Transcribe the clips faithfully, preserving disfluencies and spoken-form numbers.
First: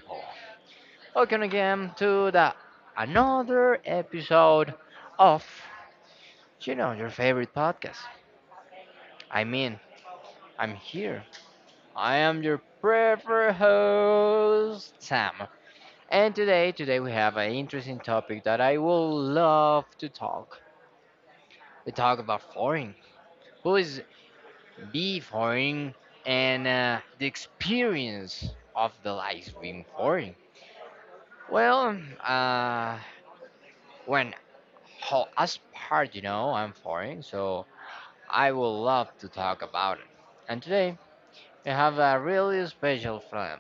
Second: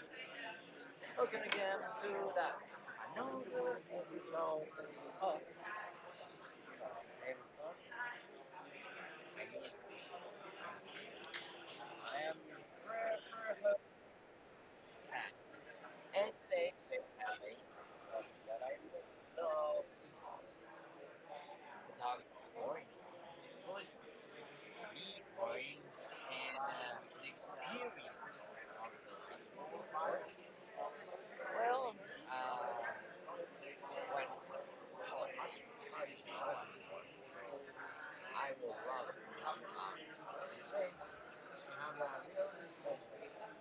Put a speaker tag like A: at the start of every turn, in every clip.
A: people. Welcome again to the another episode of you know your favorite podcast. I mean, I'm here. I am your preferred host Sam. And today, today we have an interesting topic that I will love to talk. We talk about foreign. Who is be foreign and uh, the experience of the life being foreign. Well, um, uh, when ho- as part, you know, I'm foreign, so I would love to talk about it. And today we have a really special film.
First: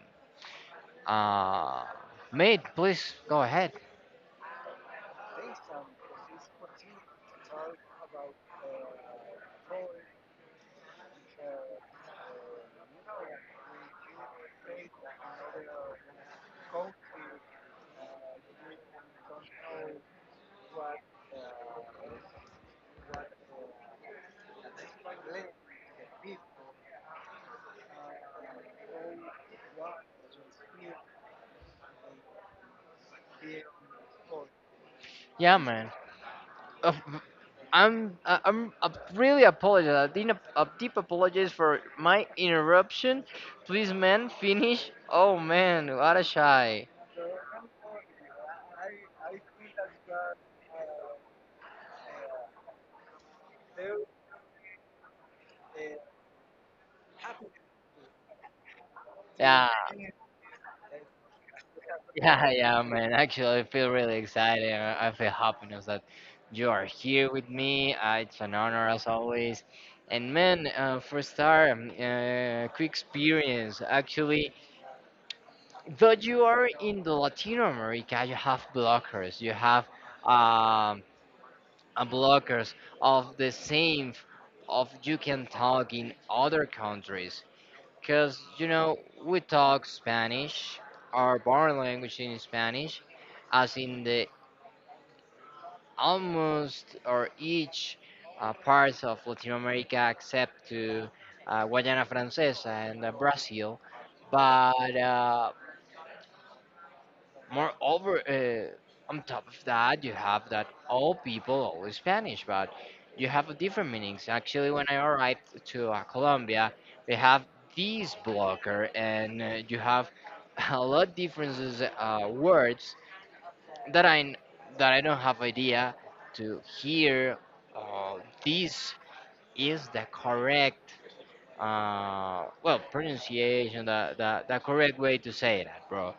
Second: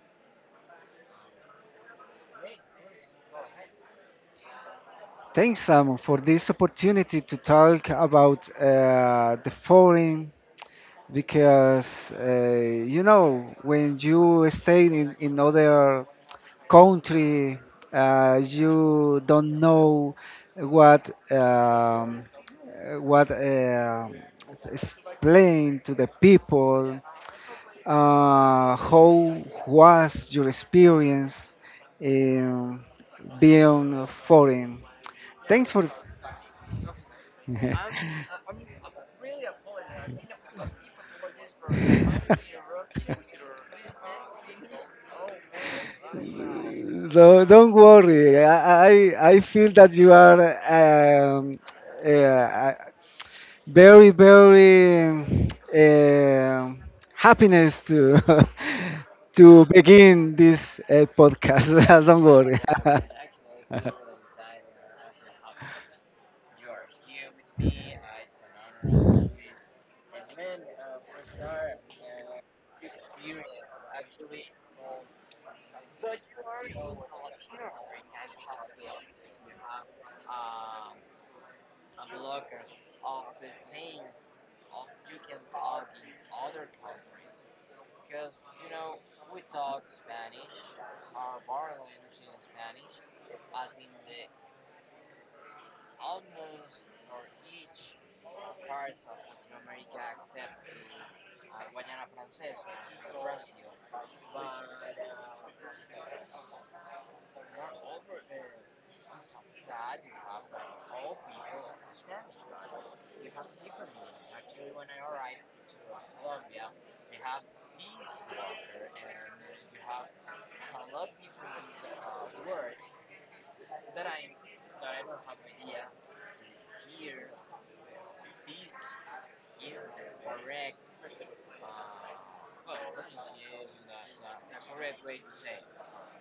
A: Uh, Mate, please go ahead.
B: Thanks, Simon, for this opportunity to talk about uh, the foreign because uh, you know when you stay in, in other country. Uh, you don't know what um, uh, what uh, explain to the people, uh, how was your experience in being foreign.
A: Yeah,
B: Thanks for.
A: man. Uh,
B: I'm,
A: I'm
B: uh,
A: uh, I'm uh, Really apologize. I didn't uh, deep apologies for my interruption. Please, man, finish. Oh man, what a shy.
B: business. Don't, don't worry. I, I I feel that you are um, uh, very very um happiness to to
A: Yeah.
B: begin this uh, podcast. Don't
A: Yeah,
B: worry.
A: yeah, man. Actually, I feel really excited. I I feel happiness that you are here with me. Uh, it's an honor as always. And man, uh, for start, um, uh, quick experience. Actually, though you are in the Latino America, you have blockers. You have um, uh, blockers of the same f- of you can talk in other countries. Because, you know, we talk Spanish, our born language in Spanish, as in the almost or each uh, parts of Latin America except to uh, Guayana Francesa and uh, Brazil. But uh, Moreover, uh, on top of that, you have that all people always Spanish, but you have a different meanings. Actually, when I arrived to uh, Colombia, we have this blocker, and uh, you have a lot differences uh, words that I n- that I don't have idea to hear. Uh, this is the correct uh, well pronunciation, the, the the correct way to say that, bro.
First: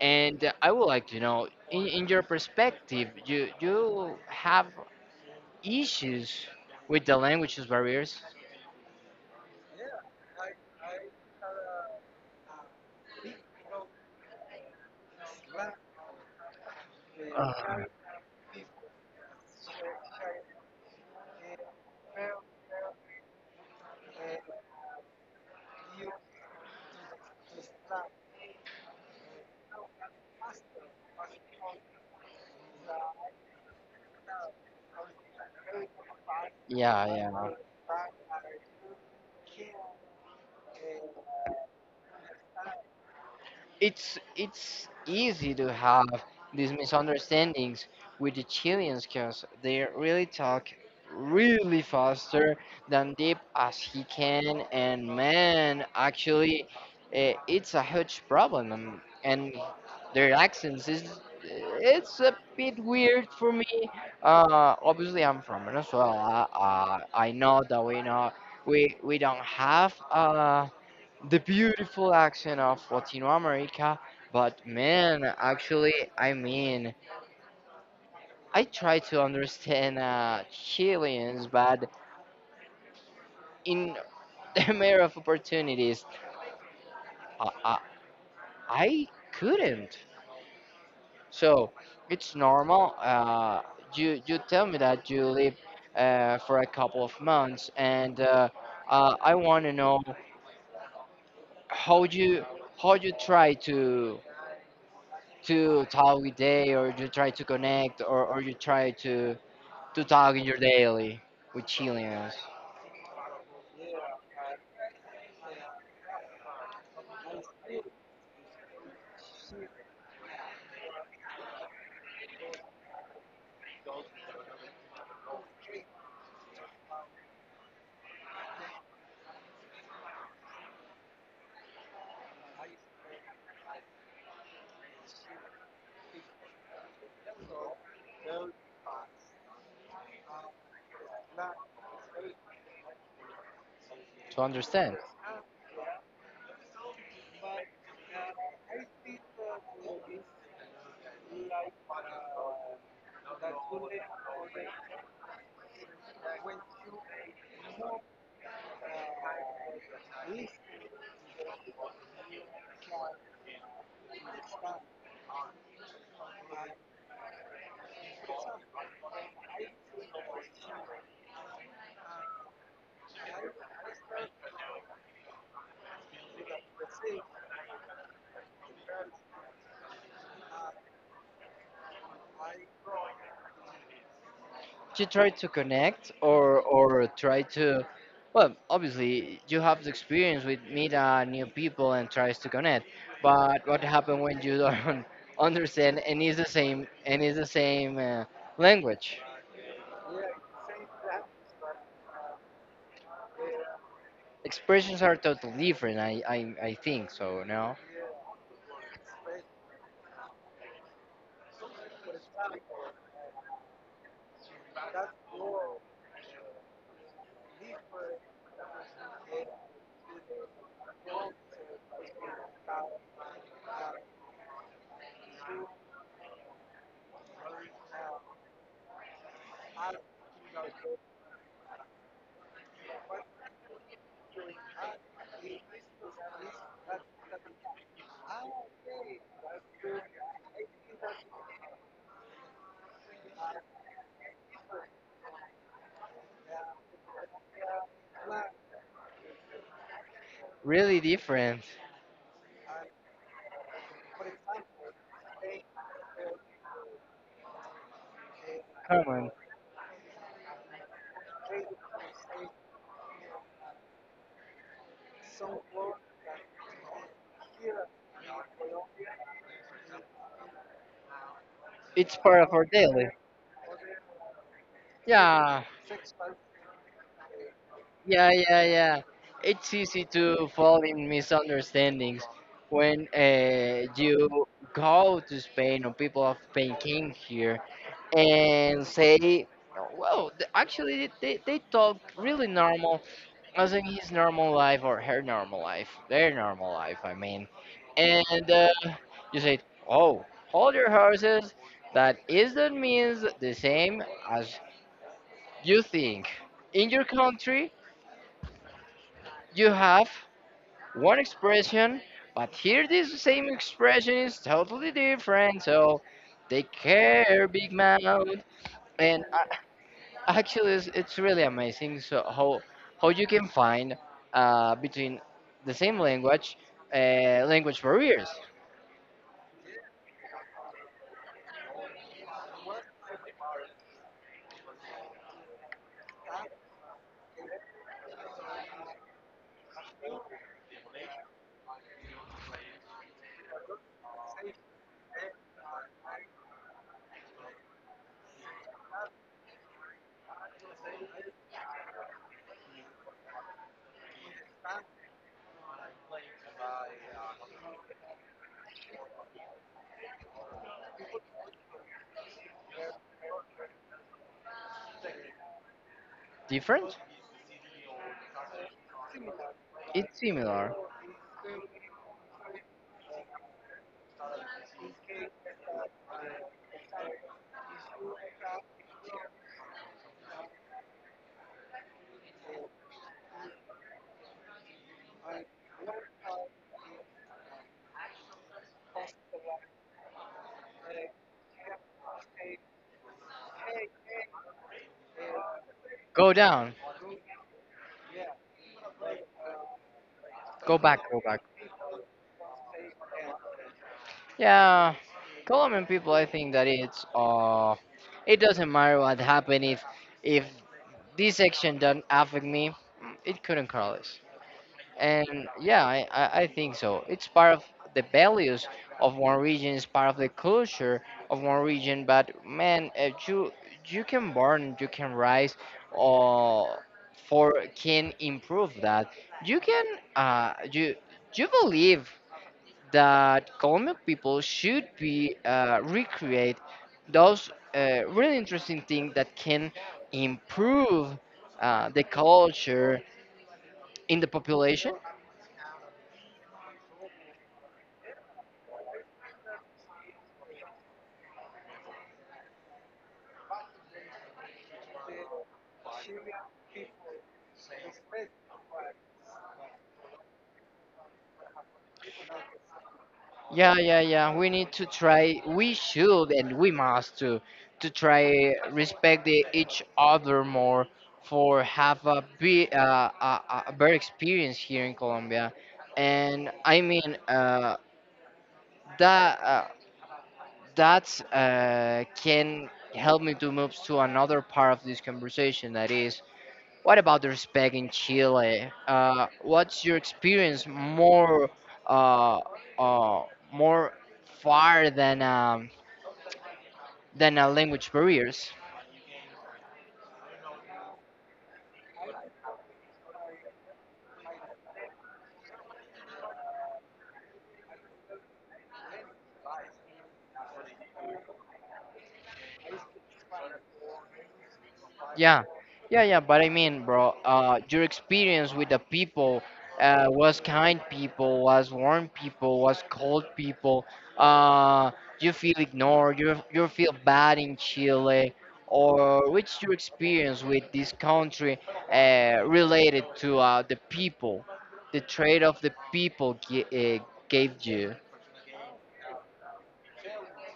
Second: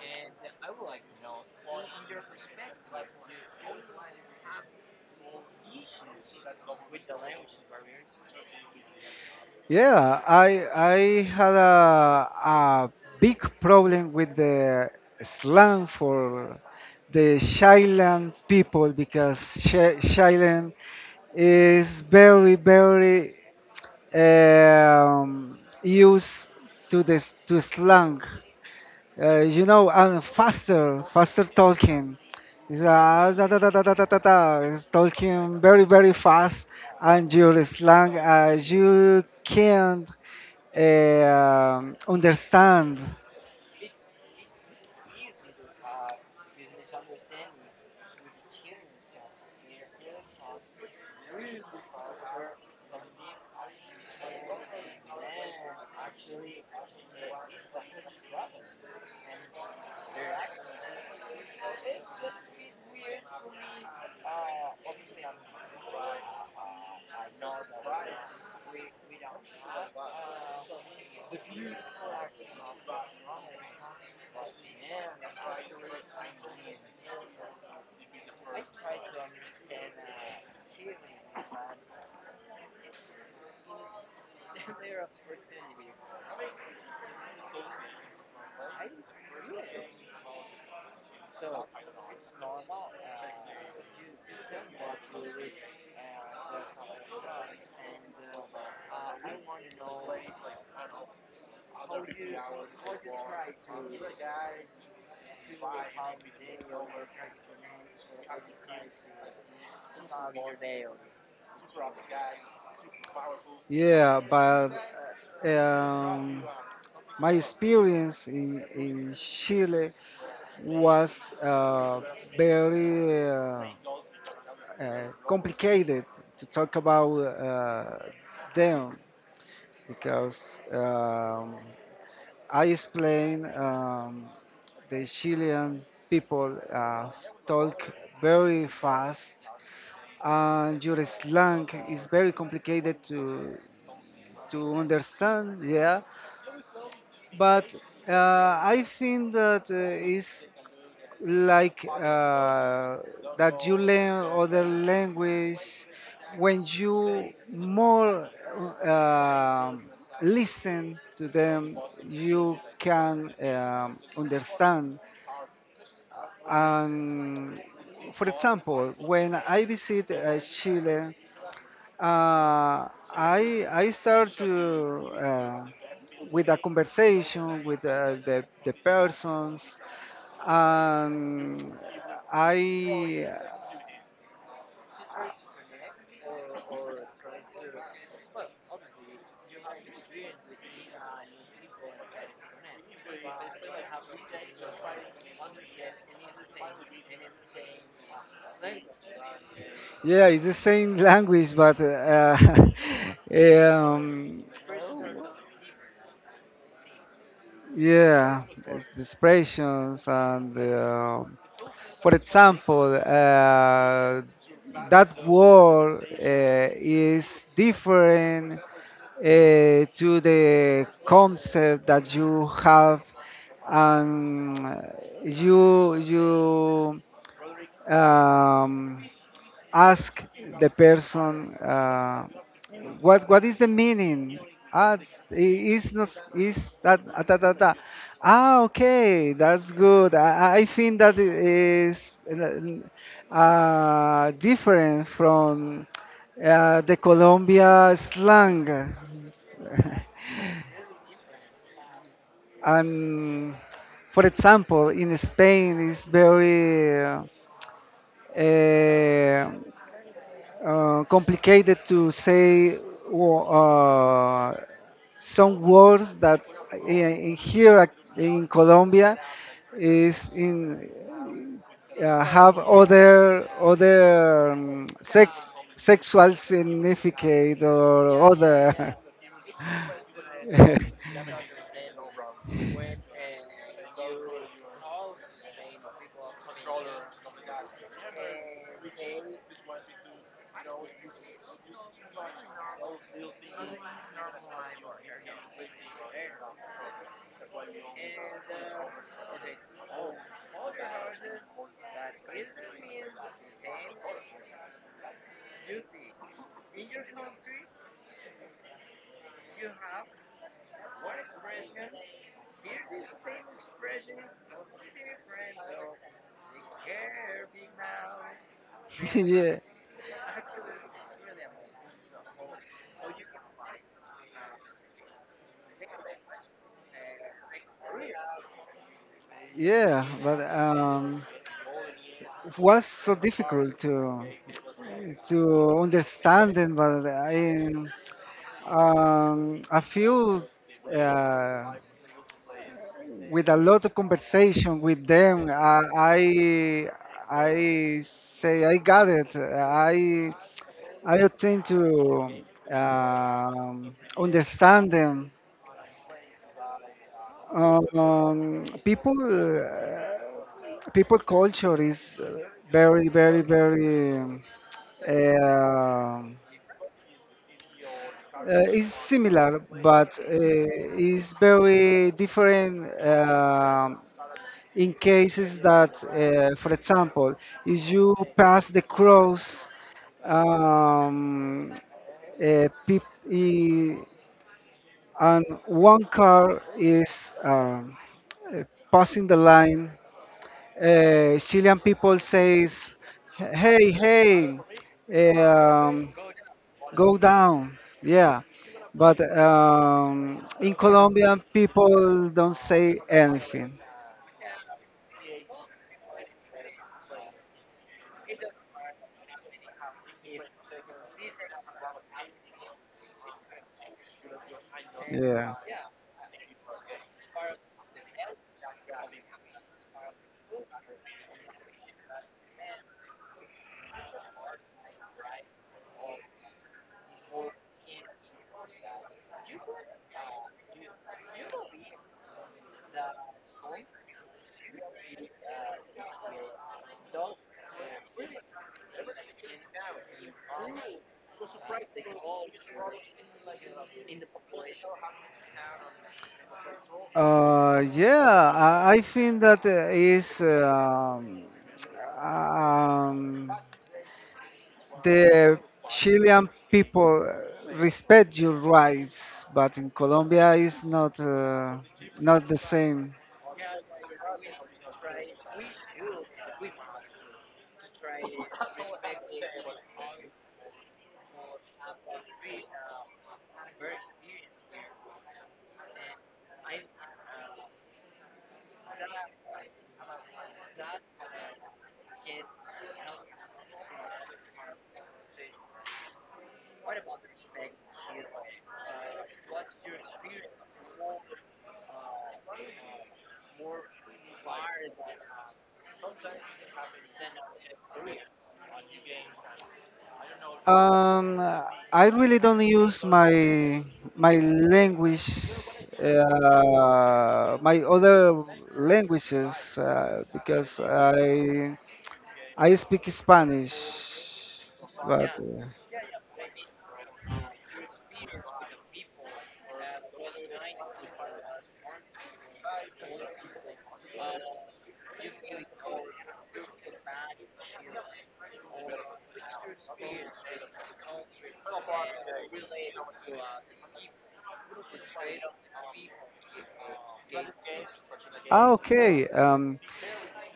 A: And uh, I would like to know, in, in your perspective, you you have issues with the languages barriers?
B: Yeah, I I had a a big problem with the slang for the Shyland people because Sh- Shyland is very very um, used to this to slang, uh, you know, and faster faster talking. It's, uh, da, da, da, da, da, da, da, da. It's talking very very fast,
A: Yeah,
B: and
A: yeah.
B: your slang, uh, you can't um, understand.
A: it's it's easy to have these misunderstandings with the Chileans because they really talk really faster than deep as he can. And man, actually, eh, it's a huge problem, and, and their accents is eh, it's a bit weird for me. Uh obviously I'm from Venezuela. Uh, i know that we know we we don't have uh the beautiful accent of Latino America. But man, actually, I mean, I try to understand uh, Chileans, but in the matter of opportunities, uh, uh, I couldn't. So it's normal. Uh, you you tell me that you live uh, for a couple of months, and uh, uh, I want to know how you how you try to to talk with they, or you try to connect, or, or you try to to talk in your daily with Chileans
B: Yeah, but um, my experience in, in Chile was uh, very uh, uh, complicated to talk about uh, them because um, I explain um, the Chilean people uh, talk very fast, and your slang is very complicated to
A: to
B: to
A: understand.
B: understand, yeah. But uh, I think that uh, it's like uh, that you learn other language when you more um listen to them, you can um, understand. And for example, when I visit uh, Chile, Uh, I I start to uh, with a conversation with uh, the the persons, and I.
A: You try to connect, or or try to, well, obviously you have the experience with meet uh, new people and tries to connect. But what happens when you don't understand and is the same and is the same uh, language?
B: Yeah, it's the same language, but uh, um,
A: Expressions are totally different. I, I I think so. No,
B: yeah, it's the expressions and. Uh, For example, uh, that word uh, is different uh, to the concept that you have, and you you um, ask the person, uh, what what is the meaning. ah i- is not, is that, ah, da, da, da. Ah okay, that's good. i, I think that i- uh, different from uh, the Colombia slang.
A: really different.
B: And for example, in Spain it's very
A: Come on,
B: uh, uh, complicated to say, wo- uh, some words that in, in here, ac- in Colombia is in,
A: it's
B: uh,
A: part of
B: have
A: our daily.
B: other other um, sex
A: Yeah,
B: sexual significate or
A: yeah, yeah,
B: other.
A: yeah. It's easy to fall in misunderstandings when uh, you go to Spain, or people of Spain came here and say, well, th- actually, they, they talk really normal, as in his normal life or her normal life, their normal life, I mean. And uh, you say, oh, hold your horses. That is, that means the same as you think. In your country, you have one expression, but here this same expression is totally different. So take care, big mouth. And uh,
B: Yeah,
A: actually, it's, it's really amazing. So how how you can find uh, between the same language uh, language barriers
B: yeah, but um, it was so difficult to to understand it. But I um, I feel, uh, with a lot of conversation with them, I. I, I say I got it. I I attempt to um, understand them. Um, people uh, people culture is uh, very very very um, uh,
A: different?
B: uh, is similar, but
A: It's
B: uh,
A: similar.
B: is very different. Um in cases that, uh, for example, if you pass the cross, um, uh, peop- i- and one car is um, uh, passing the line, uh, Chilean people says, "Hey, hey, um,
A: Go down.
B: go down." Yeah, but um, in
A: Go back, go back.
B: Colombian people don't say anything.
A: Yeah, Colombian people, I think that it's uh, it doesn't matter what happened. If if this action doesn't affect me, mm, it couldn't cross. And
B: Yeah.
A: yeah, I, I, I think so. It's part of the values of one region, it's part of the culture of one region. But man, uh, you you can burn, you can rise, or for can improve that. You can uh you you believe that Colombian people should be uh, recreate those uh, really interesting things that can improve uh, the culture in the population.
B: Uh, yeah, I, I think that uh, is um, um, the Chilean people respect your rights, but in Colombia it's not, uh, not the same.
A: Yeah, yeah, yeah. We need to try. We should, and we must to to try respect the, each other more for have a be uh, a, a a better experience here in Colombia. And I mean uh, that. Uh, that uh, can help me to move to another part of this conversation that is, what about the respect in Chile? Uh, what's your experience more uh, uh, more far than um, than uh, language barriers?
B: Um, I really don't use my my language, uh, my other languages, uh, because I I speak Spanish, but.
A: Yeah,
B: Uh,
A: yeah, yeah. But I mean, bro, uh, your experience with the people uh, was kind people, was warm people, was cold people. Uh, you feel ignored. You you feel bad in Chile, or what's your experience with this country uh, related to uh, the people, the trade of the people gi- uh, gave you?
B: Ah, okay. Um,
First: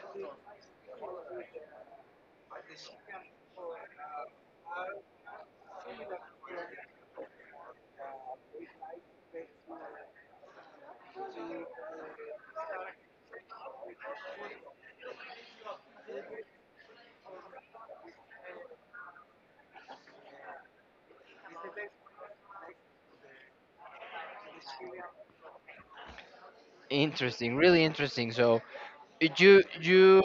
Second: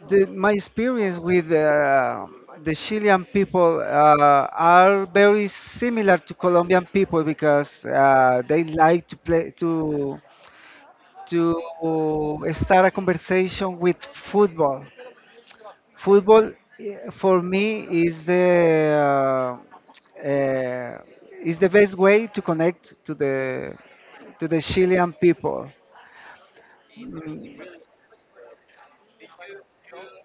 B: the, my experience with uh, the Chilean people uh, are very similar to Colombian people because uh, they like to play to to start a conversation with football. Football, eh, for me is the uh, uh, is the best way to connect to the to the Chilean people.
A: Interesting,
B: Mm.
A: really interesting. So you you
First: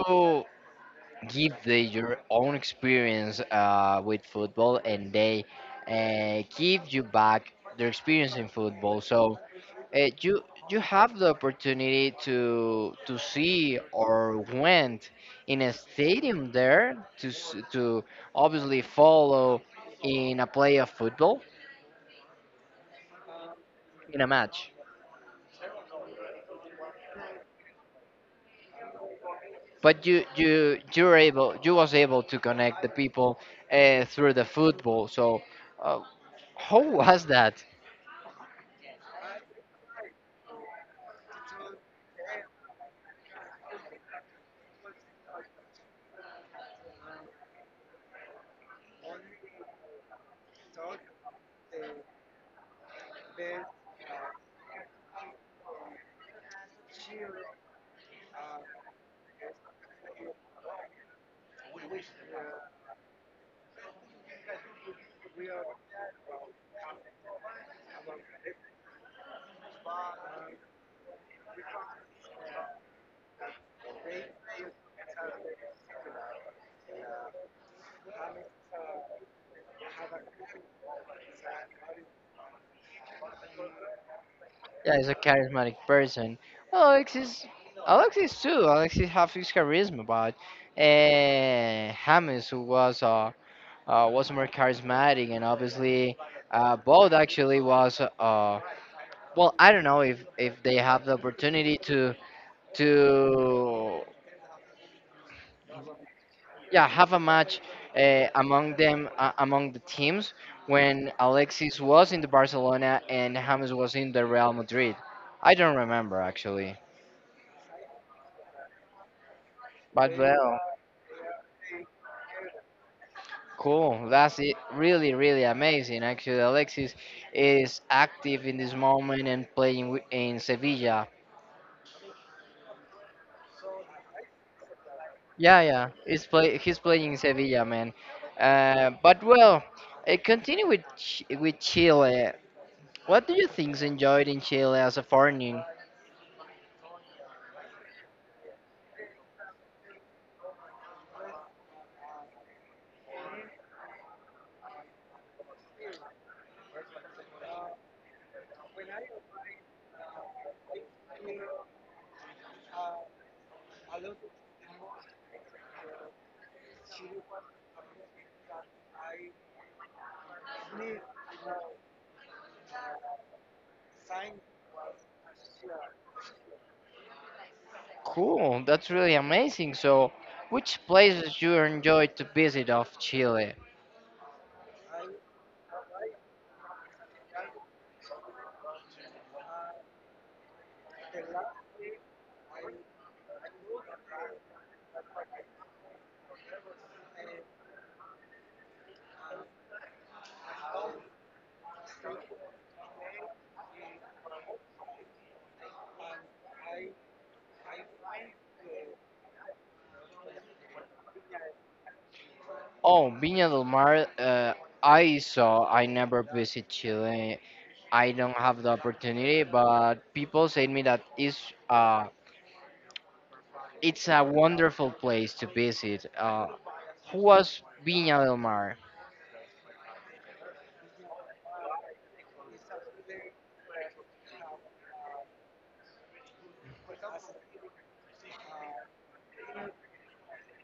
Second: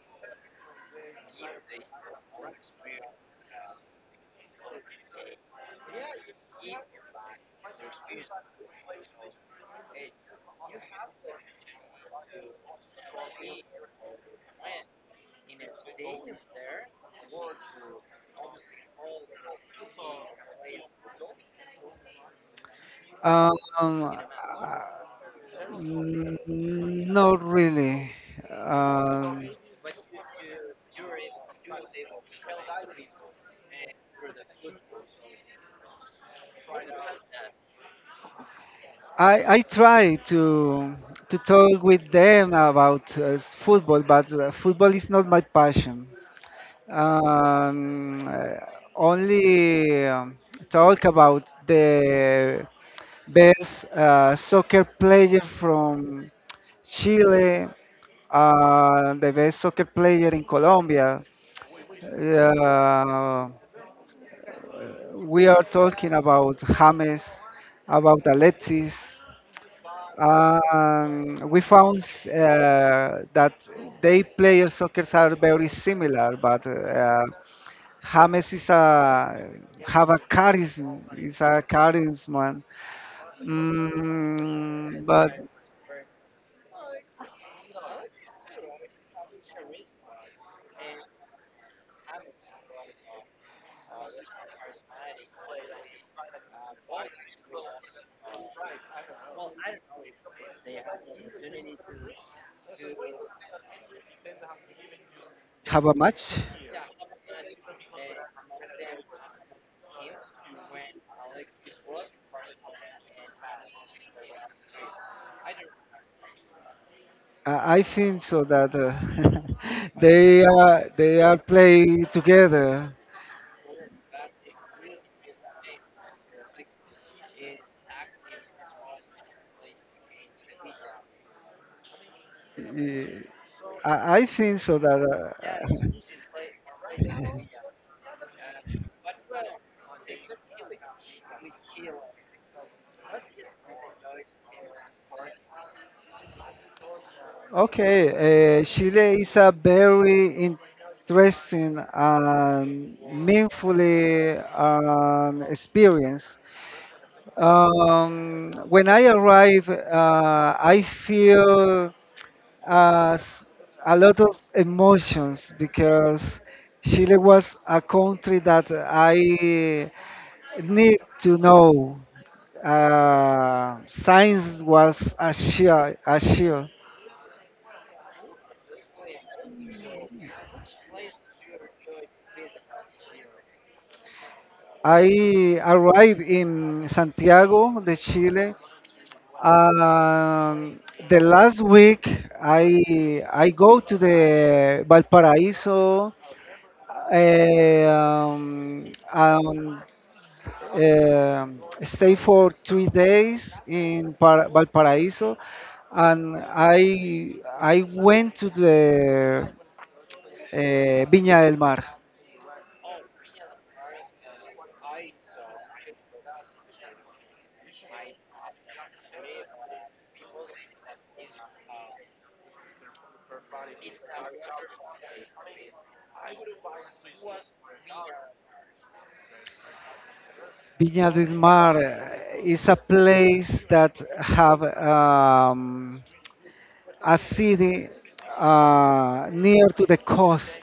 A: give the, your own experience uh, with football, and they uh, give you back their experience in football. So uh, you you have the opportunity to to see or went in a stadium there to s- to obviously follow in a play of football
B: Um,
A: in a match.
B: uh, mm, not really. Um,
A: But you you you were able you was able to connect the people uh, through the football. So uh, how was that?
B: I I try to to talk with them about uh, s- football, but uh, football is not my passion. Um, uh, only um, talk about the best uh, soccer player from Chile, uh, the best soccer player in Colombia. Uh, we are talking about James, about Alexis. Um, we found uh, that they play soccer are very similar, but uh, James is a have a charisma, is a charisma,
A: Yeah,
B: mm,
A: he's a
B: but
A: charismatic person. Well, Alexis, Alexis too. Alexis have his charisma, but uh, James, who was uh, uh was more charismatic. And obviously, uh, both actually was uh well, I don't know if if they have the opportunity to to
B: have a match.
A: yeah, have a match uh, among them, uh, among the teams, when Alexis was in the Barcelona and James was in the Real Madrid. I don't remember actually,
B: I I think so that, uh,
A: but
B: they
A: well.
B: are they are play together.
A: Cool. That's it. Really, really amazing. Actually, Alexis is active in this moment and playing wi- in Sevilla.
B: I I think so that. Uh,
A: Yeah, yeah. He's play. He's playing in Sevilla, man. Uh, but well, uh, continue with Ch- with Chile. What do you think's enjoyed in Chile as a foreigner?
B: Okay, uh, Chile is a very interesting and meaningfully um, experience. Um, when I arrive, uh, I feel uh, s- a lot of emotions because Chile was a country that I need to know. Uh, science was a shield, a shield.
A: Cool. That's really amazing. So, which places you enjoyed to visit of Chile?
B: I arrived in Santiago de Chile. Um, the last week, I I go to the Valparaiso, eh, um, um, um, stay for three days in Par- Valparaiso, and I I went to the uh, Viña del Mar.
A: Oh, Viña del Mar. Uh, I saw. I never visit Chile. I don't have the opportunity, but people say me that it's uh it's a wonderful place to visit. Uh, who was Viña del Mar?
B: Viña del Mar uh, is a place that have um, a city uh, near to the coast,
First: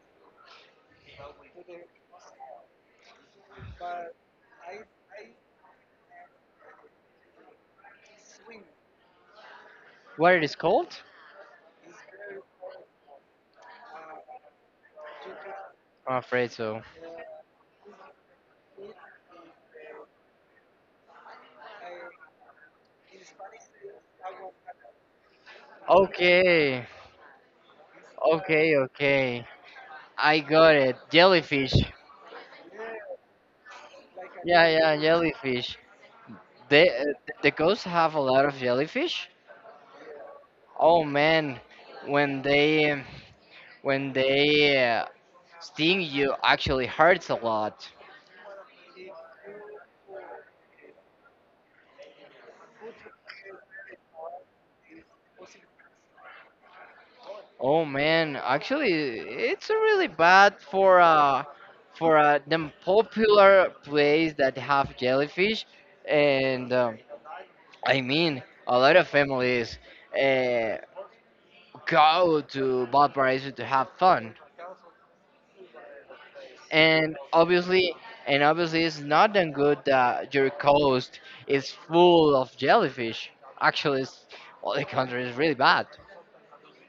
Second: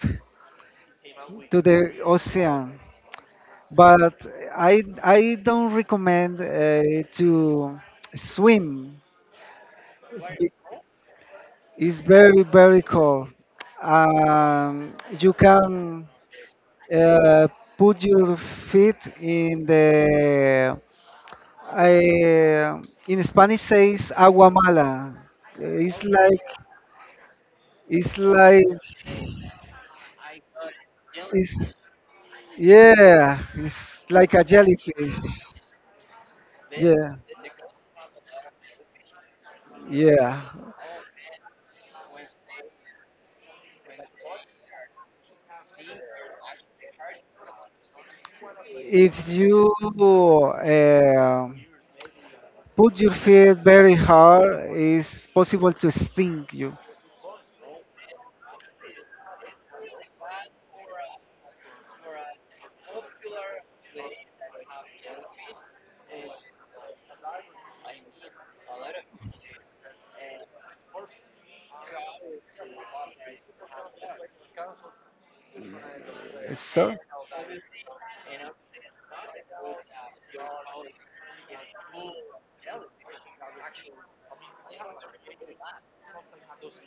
B: to the ocean. But I, I don't recommend uh, to swim.
A: What it is called?
B: It's very, very cold. Um, you can,
A: I'm afraid so.
B: uh, put your feet in the I, in Spanish says agua mala. Eh, It's like
A: Okay,
B: it's like
A: okay, okay. I got it.
B: it's.
A: Jellyfish.
B: Yeah, it's like a
A: Yeah, yeah,
B: jellyfish.
A: jellyfish. They uh,
B: Yeah,
A: the coast have a lot of jellyfish.
B: yeah.
A: Oh man, when they when they uh, sting you, actually hurts a lot.
B: If you uh, put your feet very hard, it's possible to sting you.
A: Oh man, actually, it's really bad for uh for uh, them popular place that have jellyfish, and um, I mean a lot of families uh, go to Valparaiso to have fun.
B: So
A: and obviously, and obviously, it's not that good that your coast is full of jellyfish. Actually, it's, all the country is really bad.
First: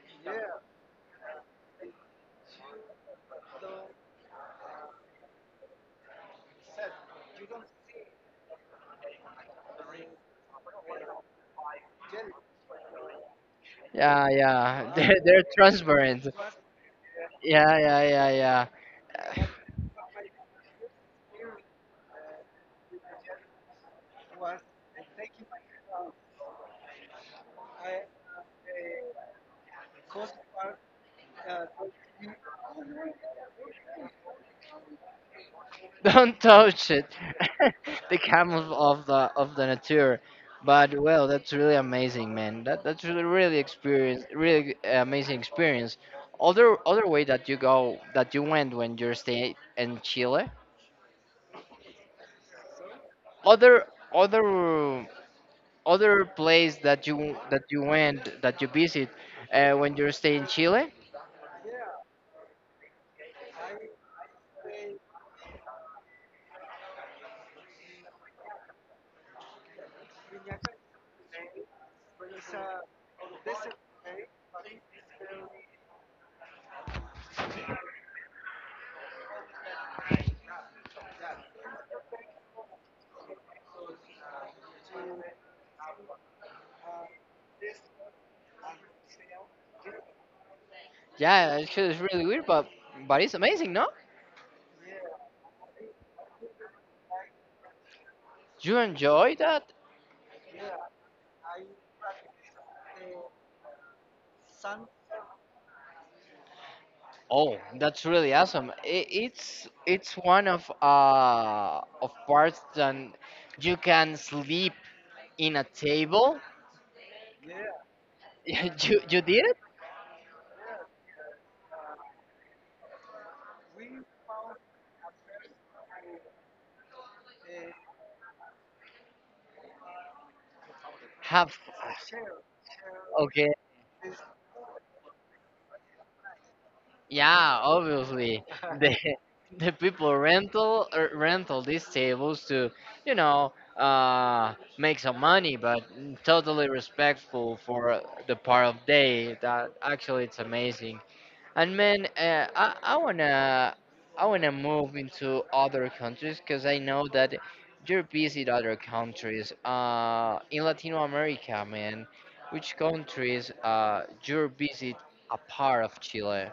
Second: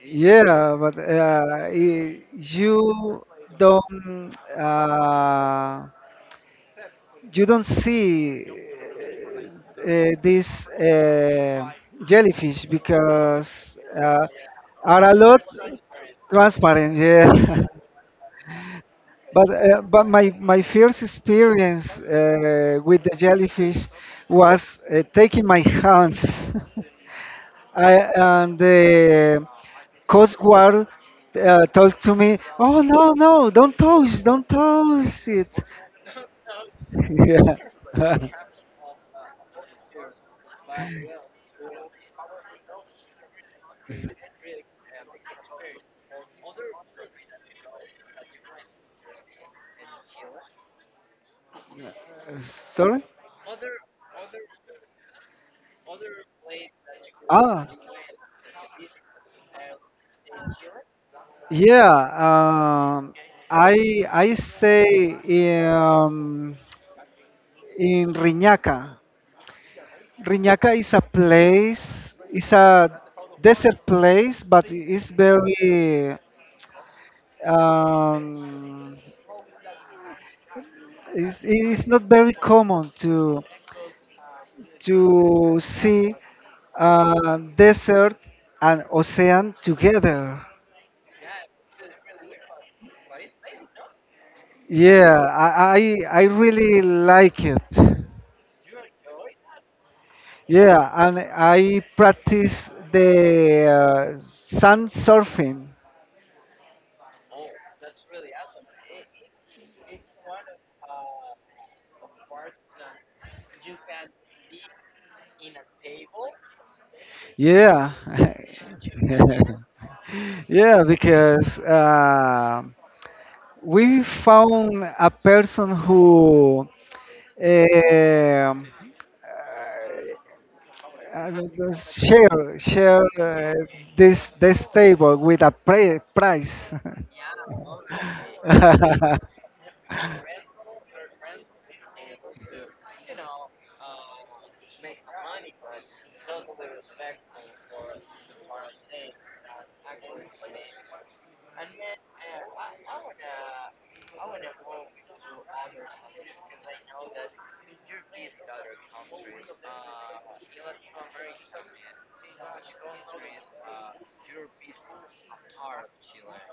B: yeah, but uh, i- you don't. Uh, you don't see uh, these uh, jellyfish because uh,
A: Yeah, yeah,
B: are a
A: they're,
B: lot
A: they're transparent.
B: transparent. Yeah,
A: Yeah, yeah, yeah, yeah.
B: but uh, but my my first experience uh, with the jellyfish was, uh, taking my hands. I And the coast guard, uh, told to me, "Oh no, no, don't touch, don't touch it."
A: Don't touch it.
B: Yeah.
A: The camels of the of the nature. But well, that's really amazing, man. That that's really really experience, really uh, amazing experience. Other other way that you go that you went when you're staying in Chile.
B: Sorry.
A: Other other Other place that you that
B: Ah,
A: you went, that you visit uh, when you're staying in Chile.
B: yeah. Um, I I stay in, um, in Riñaca. Riñaca is a place. It's a desert place, but it's very. Um, it's, it's not very common to to see uh, desert and ocean together.
A: Yeah, actually it's really weird, but but it's amazing, no?
B: Yeah, I I, I really like it.
A: You enjoy that?
B: Yeah, and I practice the uh, sand surfing.
A: Oh, that's really awesome. I- It's it's one of uh of parts that you can sleep in a table.
B: Yeah.
A: You you did it?
B: Yeah, because uh, we found a person who um, uh,
A: Have
B: uh, share share
A: okay.
B: uh, this this table with a pri- price.
A: Yeah, obviously the the people rental, er, rental these tables to, you know, uh make some money, but totally respectful for the part of day. That actually it's amazing. And man, uh, I I wanna I wanna move into other countries because I know that you're busy in other countries. Uh, in Latino America, man, which countries uh you're busy apart of Chile?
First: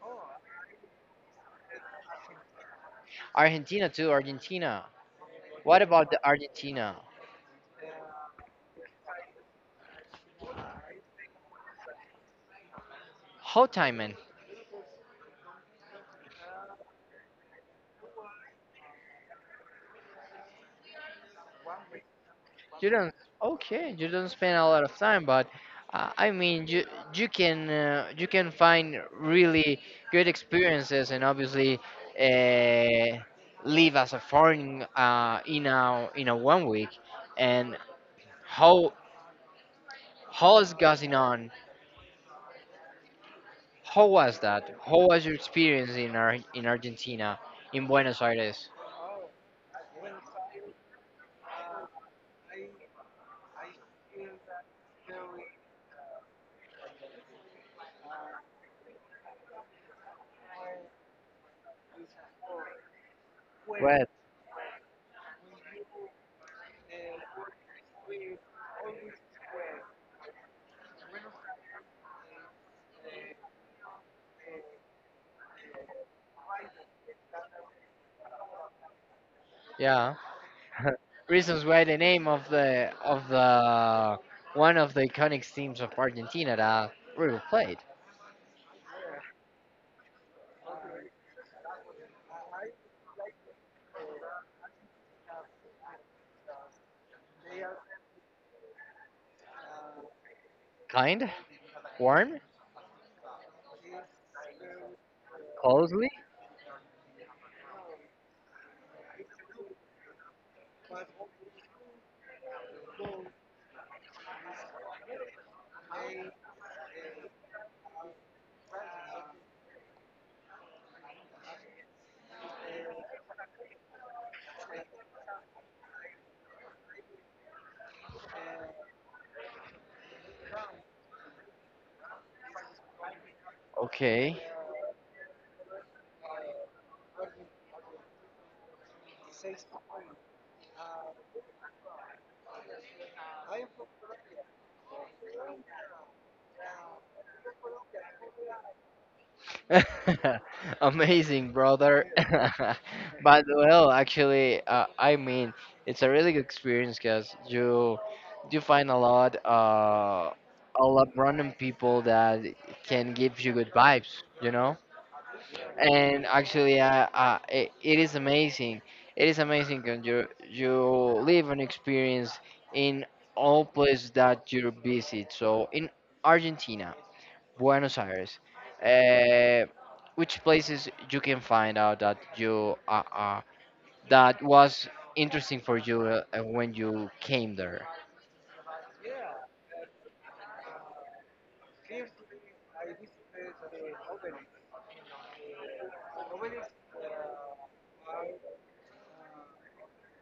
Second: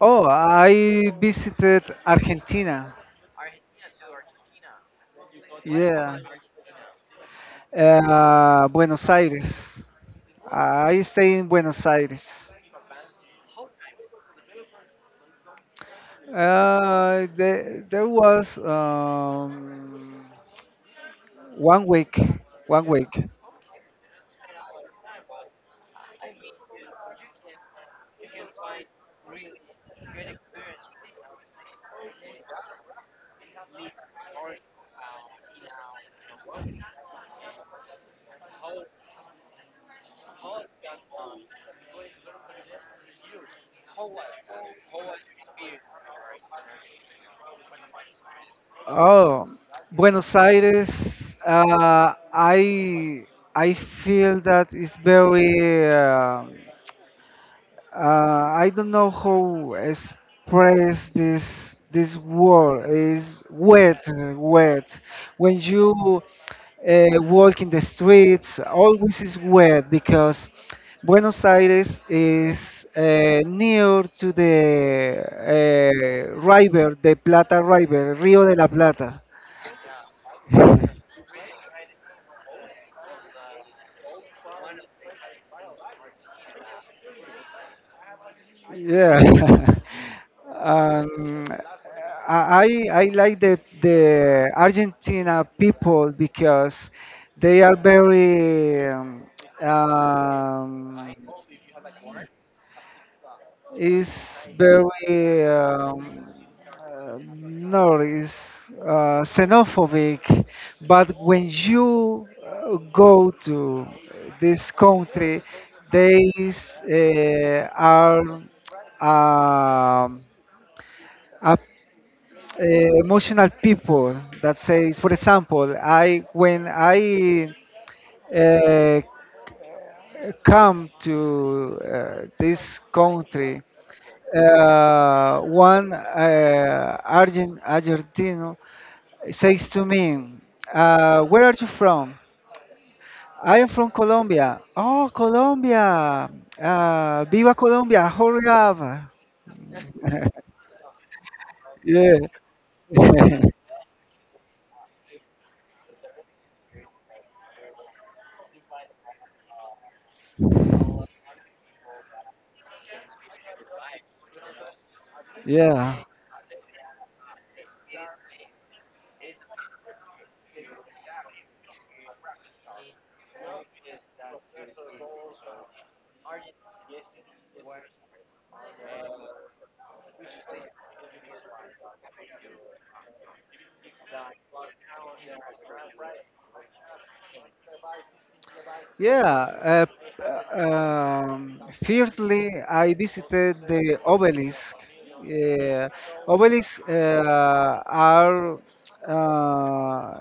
B: Oh, I visited Argentina.
A: Argentina too. Argentina. What about the
B: Yeah.
A: Argentina?
B: Uh, Buenos Aires. I stay in Buenos Aires.
A: Whole time, man.
B: Uh, there, there was um, one week. One
A: You
B: week.
A: don't. Okay, you don't spend a lot of time, but uh, I mean, you you can uh, you can find really good experiences, and obviously uh, live as a foreign uh, in a in a one week. And how how is going on? How was that? How was your experience in Ar- in Argentina, in Buenos Aires?
B: Oh, Buenos Aires. Uh, I I feel that it's very. Uh, uh, I don't know how express this this word. Is wet,
A: Well,
B: wet. When you uh, walk in the streets always is wet because Buenos Aires is uh, near to the uh, river, the Plata River, Rio de la Plata.
A: yeah. Reasons why the name of the of the one of the iconic teams of Argentina that River played.
B: Yeah. um, I I I like the the Argentina people because they are very, um, um,
A: Kind, warm,
B: is very,
A: closely.
B: um, uh, no, it's uh, xenophobic. But when you uh, go to this country, they uh, are, um, a, uh, emotional people that says, for example, I when I uh, come to uh, this country,
A: Okay,
B: uh, one, uh, Argent, Argentino says to me, uh, "Where are you from?" I am from Colombia. Oh, Colombia! Uh, Viva Colombia! Jorgava!
A: amazing, brother.
B: Yeah,
A: But well, actually, uh, I mean, it's a really good experience because you you find a lot uh, a lot random people that can give you good vibes. You know,
B: yeah,
A: and actually, uh, uh, it, it is amazing. It is amazing because you you live an experience in all places that you visit. So in Argentina, Buenos Aires, uh, which places you can find out that you uh, uh, that was interesting for you uh, uh, when you came there?
B: yeah. Uh, um, firstly, I visited the obelisk. Yeah, obelisks uh, are uh,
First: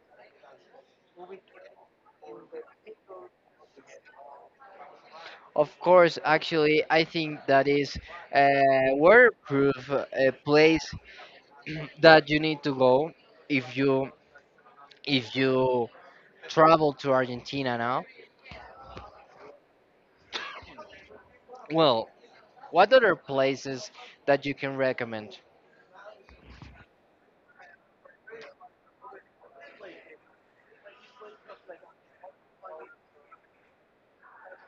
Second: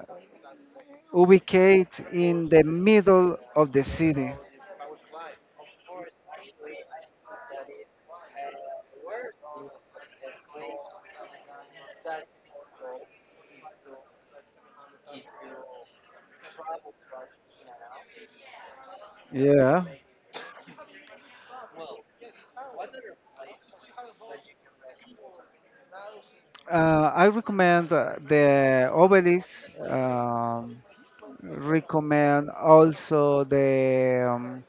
B: ubicated in the middle of the city.
A: Of course. Actually, I think that is uh, waterproof, uh, a place that you need to go if you if you travel to Argentina. Now,
B: Yeah.
A: well, what other places that you can recommend?
B: Uh, I recommend uh, the obelisk. Um, recommend also the um,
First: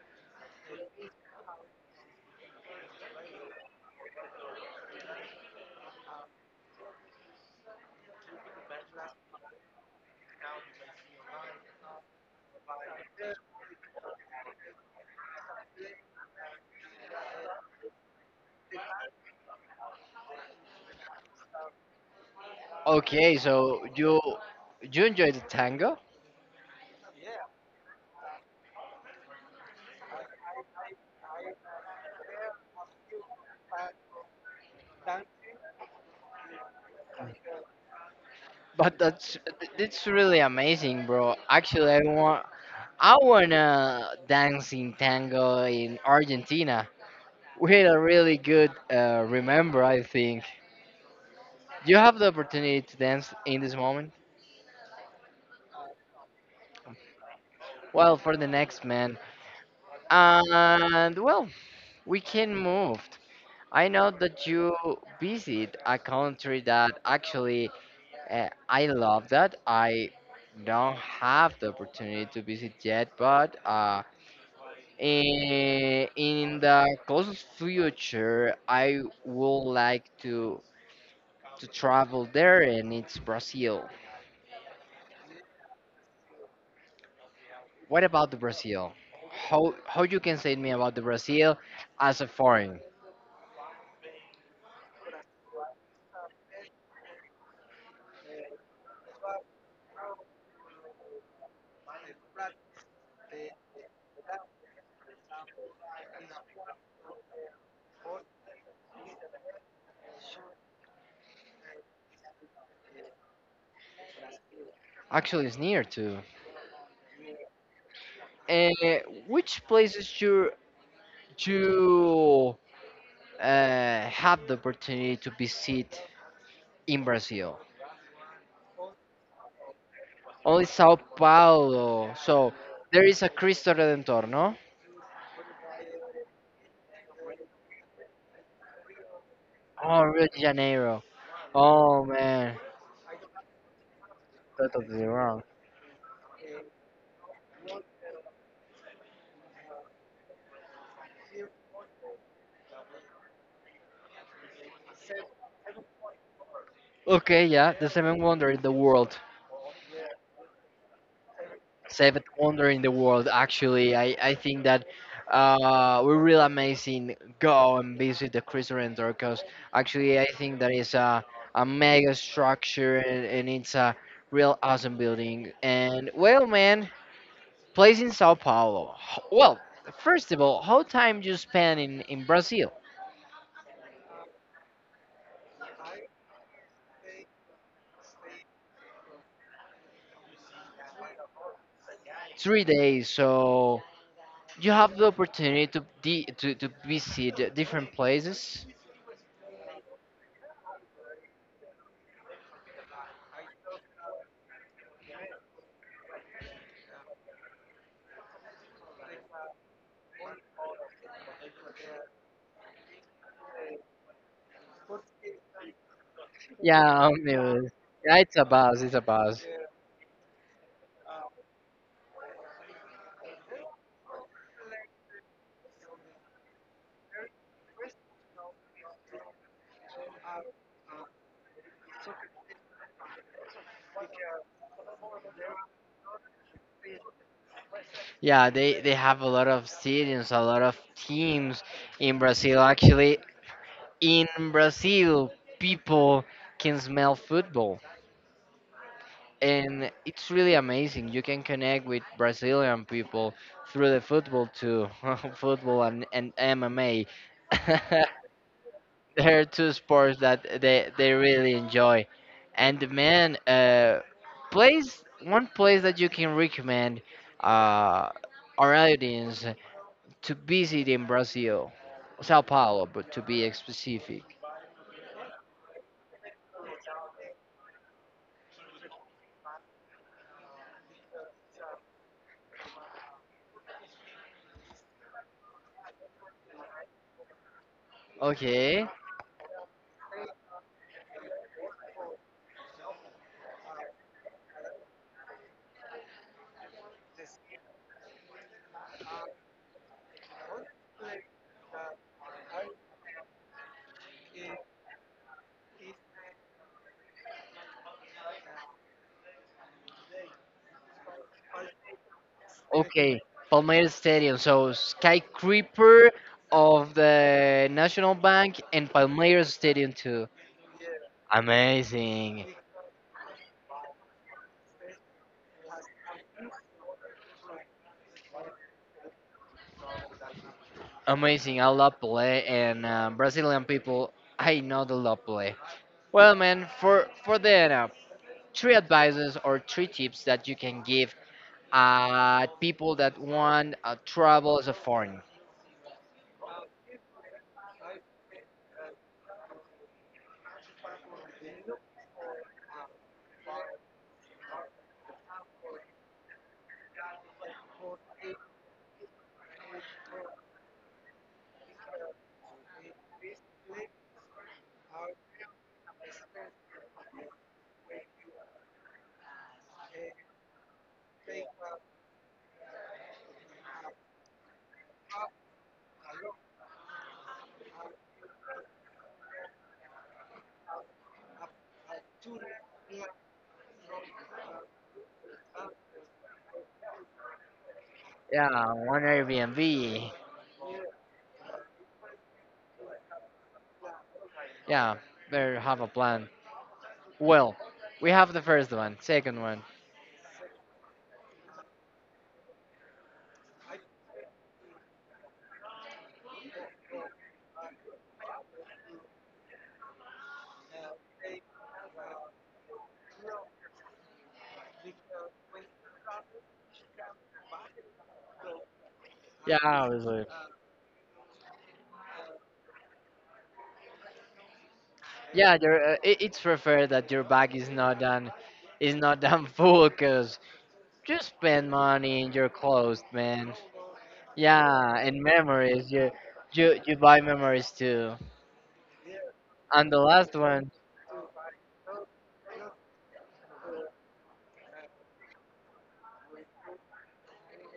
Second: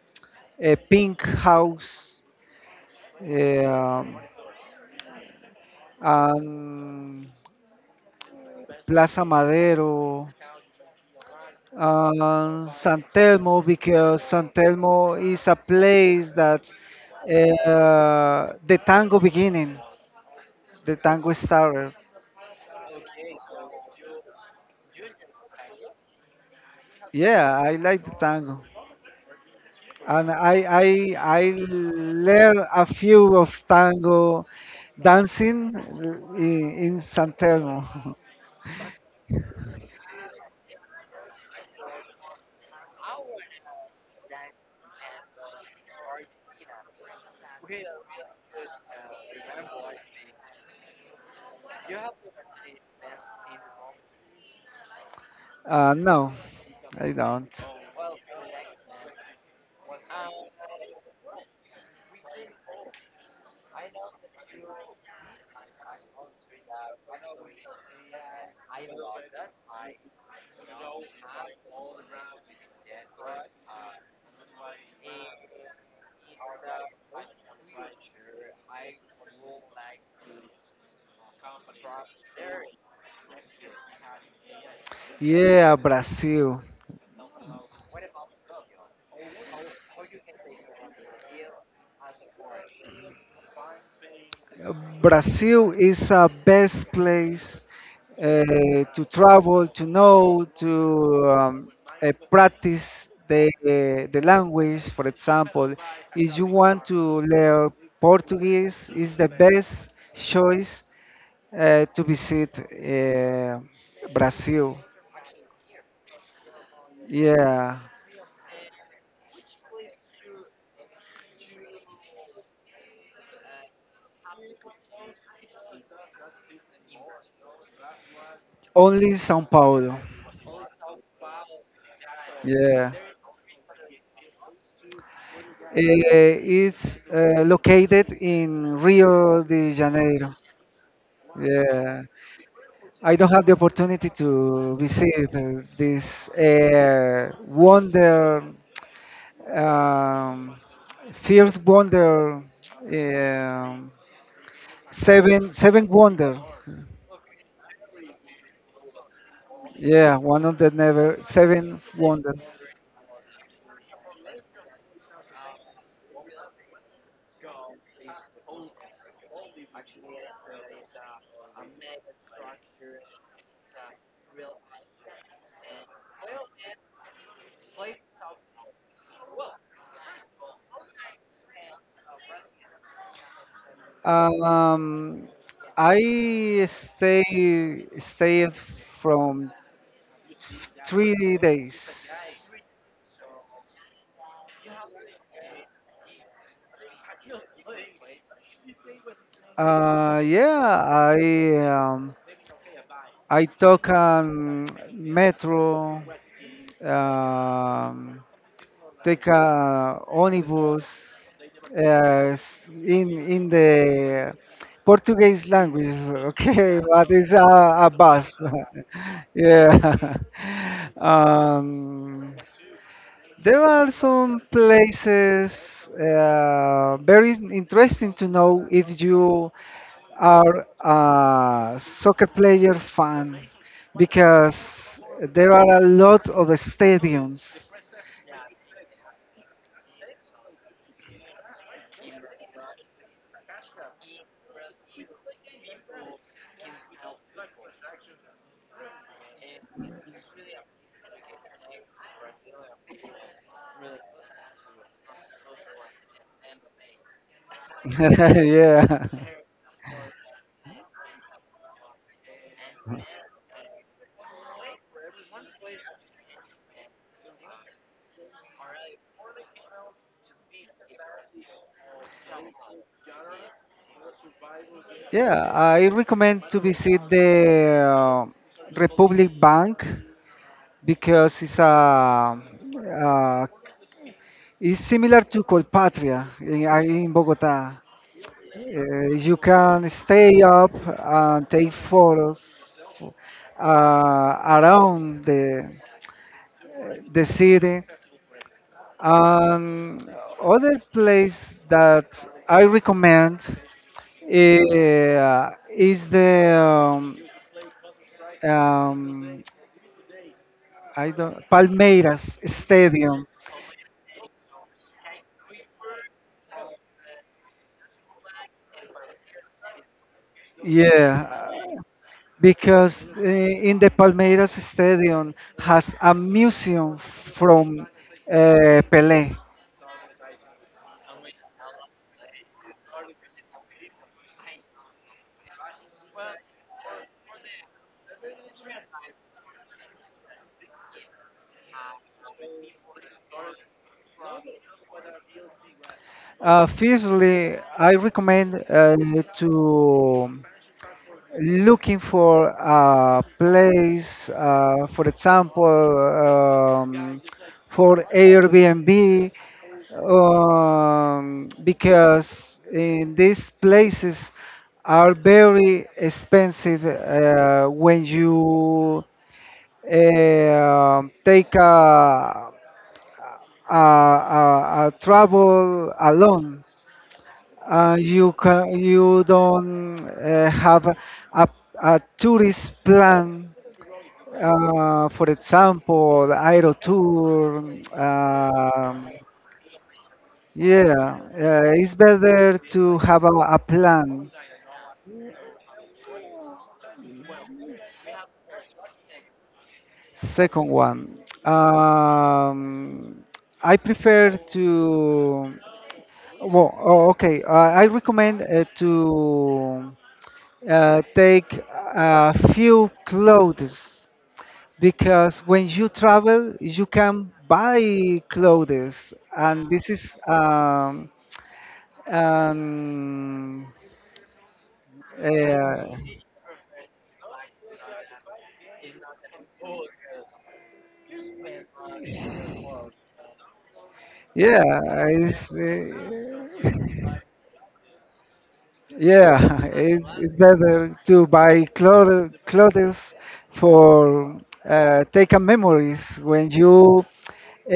B: a pink house, um, and Plaza Madero and San Telmo because San Telmo is a place that, uh, the tango beginning, the tango started.
A: Okay, so you you enjoy the tango.
B: Yeah, I like the tango, and I I I learned a few of tango dancing in, in San Telmo.
A: But that's, it's really amazing, bro. Actually, I want I wanna dance in tango in Argentina. We had a really good, uh, remember, I think. Do you have the opportunity to dance in this moment?
B: Uh, no, I don't.
A: Well, for the next, man, and, well, we can move. I know that you visit a country that actually, uh, I love that. I don't have the opportunity to visit yet, but uh, in, in the closest future, I would like to to travel there, and it's Brazil.
B: Yeah, Brazil.
A: What about the Brazil? How how you can say to me about the Brazil as a foreign?
B: uh, Brazil is a best place uh, to travel, to know, to um, uh, practice the the language. For example, if you want to learn Portuguese, is the best choice uh, to visit uh, Brazil.
A: Actually, it's near too.
B: Yeah,
A: Uh, which places you you uh, had the opportunity to visit in Brazil?
B: only São Paulo.
A: Only Sao Paulo. So
B: Yeah.
A: there is a Cristo Redentor, no?
B: Uh, it's uh, located in Rio de
A: Oh, Rio
B: Janeiro.
A: de Janeiro.
B: Yeah,
A: Oh man,
B: I don't have the opportunity to
A: totally
B: visit
A: wrong.
B: uh, this uh, wonder, um, first wonder, um seven seven wonder.
A: Okay, yeah, the seventh wonder in the world,
B: Yeah, one of the never seven
A: seventh
B: wonder.
A: wonder in the world. Actually, I I think that uh we're real amazing. Go and visit the Cristo Redentor because actually I think that is a a mega structure, and, and it's a real awesome building. And well, man, place in Sao Paulo. Ho- Well, first of all, how time you spend in, in Brazil?
B: Um, I stay stay from three days.
A: Three days, so you have the opportunity to de- to, to visit different places.
B: Uh, yeah, I um, I took, um, metro, um, take a onibus, uh, s- in in the Portuguese language, okay,
A: Yeah,
B: but it's
A: omnibus.
B: a, a
A: Yeah,
B: bus.
A: it's a bus. It's a bus.
B: Yeah. Um, there are some places, uh, very interesting to know, if you are a soccer player fan because there are a lot of stadiums.
A: Yeah, they, they have a lot of stadiums, a lot of teams in Brazil. Actually, in Brazil, people can smell football, and it's really amazing. You can connect with Brazilian people through the football too, football and, and M M A.
B: Yeah.
A: There are two sports that they they really enjoy. And the man, uh, place one place that you can recommend uh, our audience to visit in Brazil, Sao Paulo, but to be specific.
B: Yeah, I recommend to visit the uh, Republic Bank because it's a uh, it's similar to Colpatria in, uh, in Bogota.
A: Okay.
B: Uh, you can stay up and take photos uh, around the the city. And other place that I recommend, eh, ah, is the um, um, I don't, Palmeiras
A: Okay,
B: Stadium.
A: Palmeiras Stadium. So Skycreeper of the National Bank and Palmeiras Stadium too.
B: Yeah,
A: Amazing,
B: because uh, in the Palmeiras Stadium has a museum from, uh, Pelé.
A: amazing. I love play and, uh, Brazilian people. I know they love play. Well, man, for for the, uh, three advices or three tips that you can give uh people that want uh, travel as a foreign.
B: Uh, firstly, I recommend uh, to looking for a place, uh, for example, um, for Airbnb, um, because in these places are very expensive uh, when you uh, take a, a, a, a travel alone, uh, you ca you don't uh, have a, a tourist plan, uh, for example, aero tour.
A: Yeah, one
B: Um,
A: Airbnb.
B: yeah, uh, it's better to have a, a plan.
A: Yeah, better have a plan. Well, we have the first one, second one.
B: Second one, um, I prefer to. Well, oh, okay. Uh, I recommend uh, to uh, take a few clothes because when you travel you can buy clothes,
A: Yeah,
B: and this is,
A: obviously.
B: um, um
A: Yeah, your,
B: uh,
A: uh, it, it's preferred that your bag is not done, is not done full, cause you spend money in your clothes, man.
B: yeah,
A: Yeah, and
B: it's,
A: memories. You you you
B: uh,
A: buy memories too.
B: yeah,
A: And the
B: it's,
A: last
B: it's
A: one,
B: better to buy clothes clothes for, uh, taken memories, when you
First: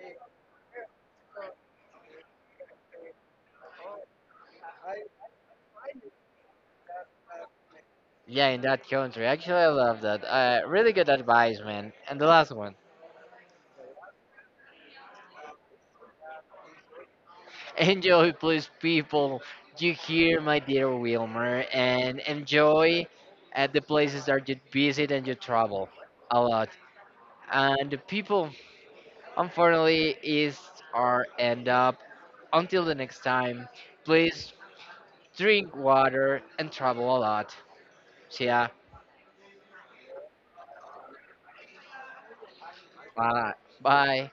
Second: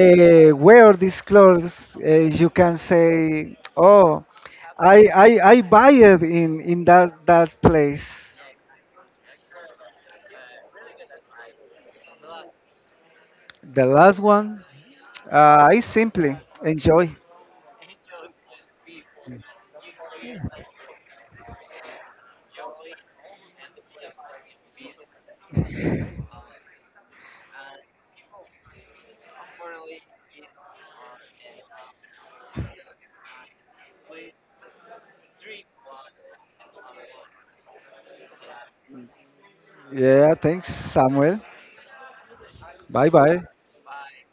B: uh, wear these clothes, uh, you can say, oh, I, I I buy it in in that that place.
A: yeah, in that country. Actually, I love that. Uh, really good advice, man. And the last one,
B: The last one, uh, I simply enjoy.
A: enjoy, please, people. You hear, my dear Wilmer, and enjoy at the places that you visit and you travel a lot. And the people, unfortunately, is our end up. Until the next time, please drink water and travel a lot. See ya.
B: Yeah, thanks, Samuel. Bye bye.
A: Bye. Bye.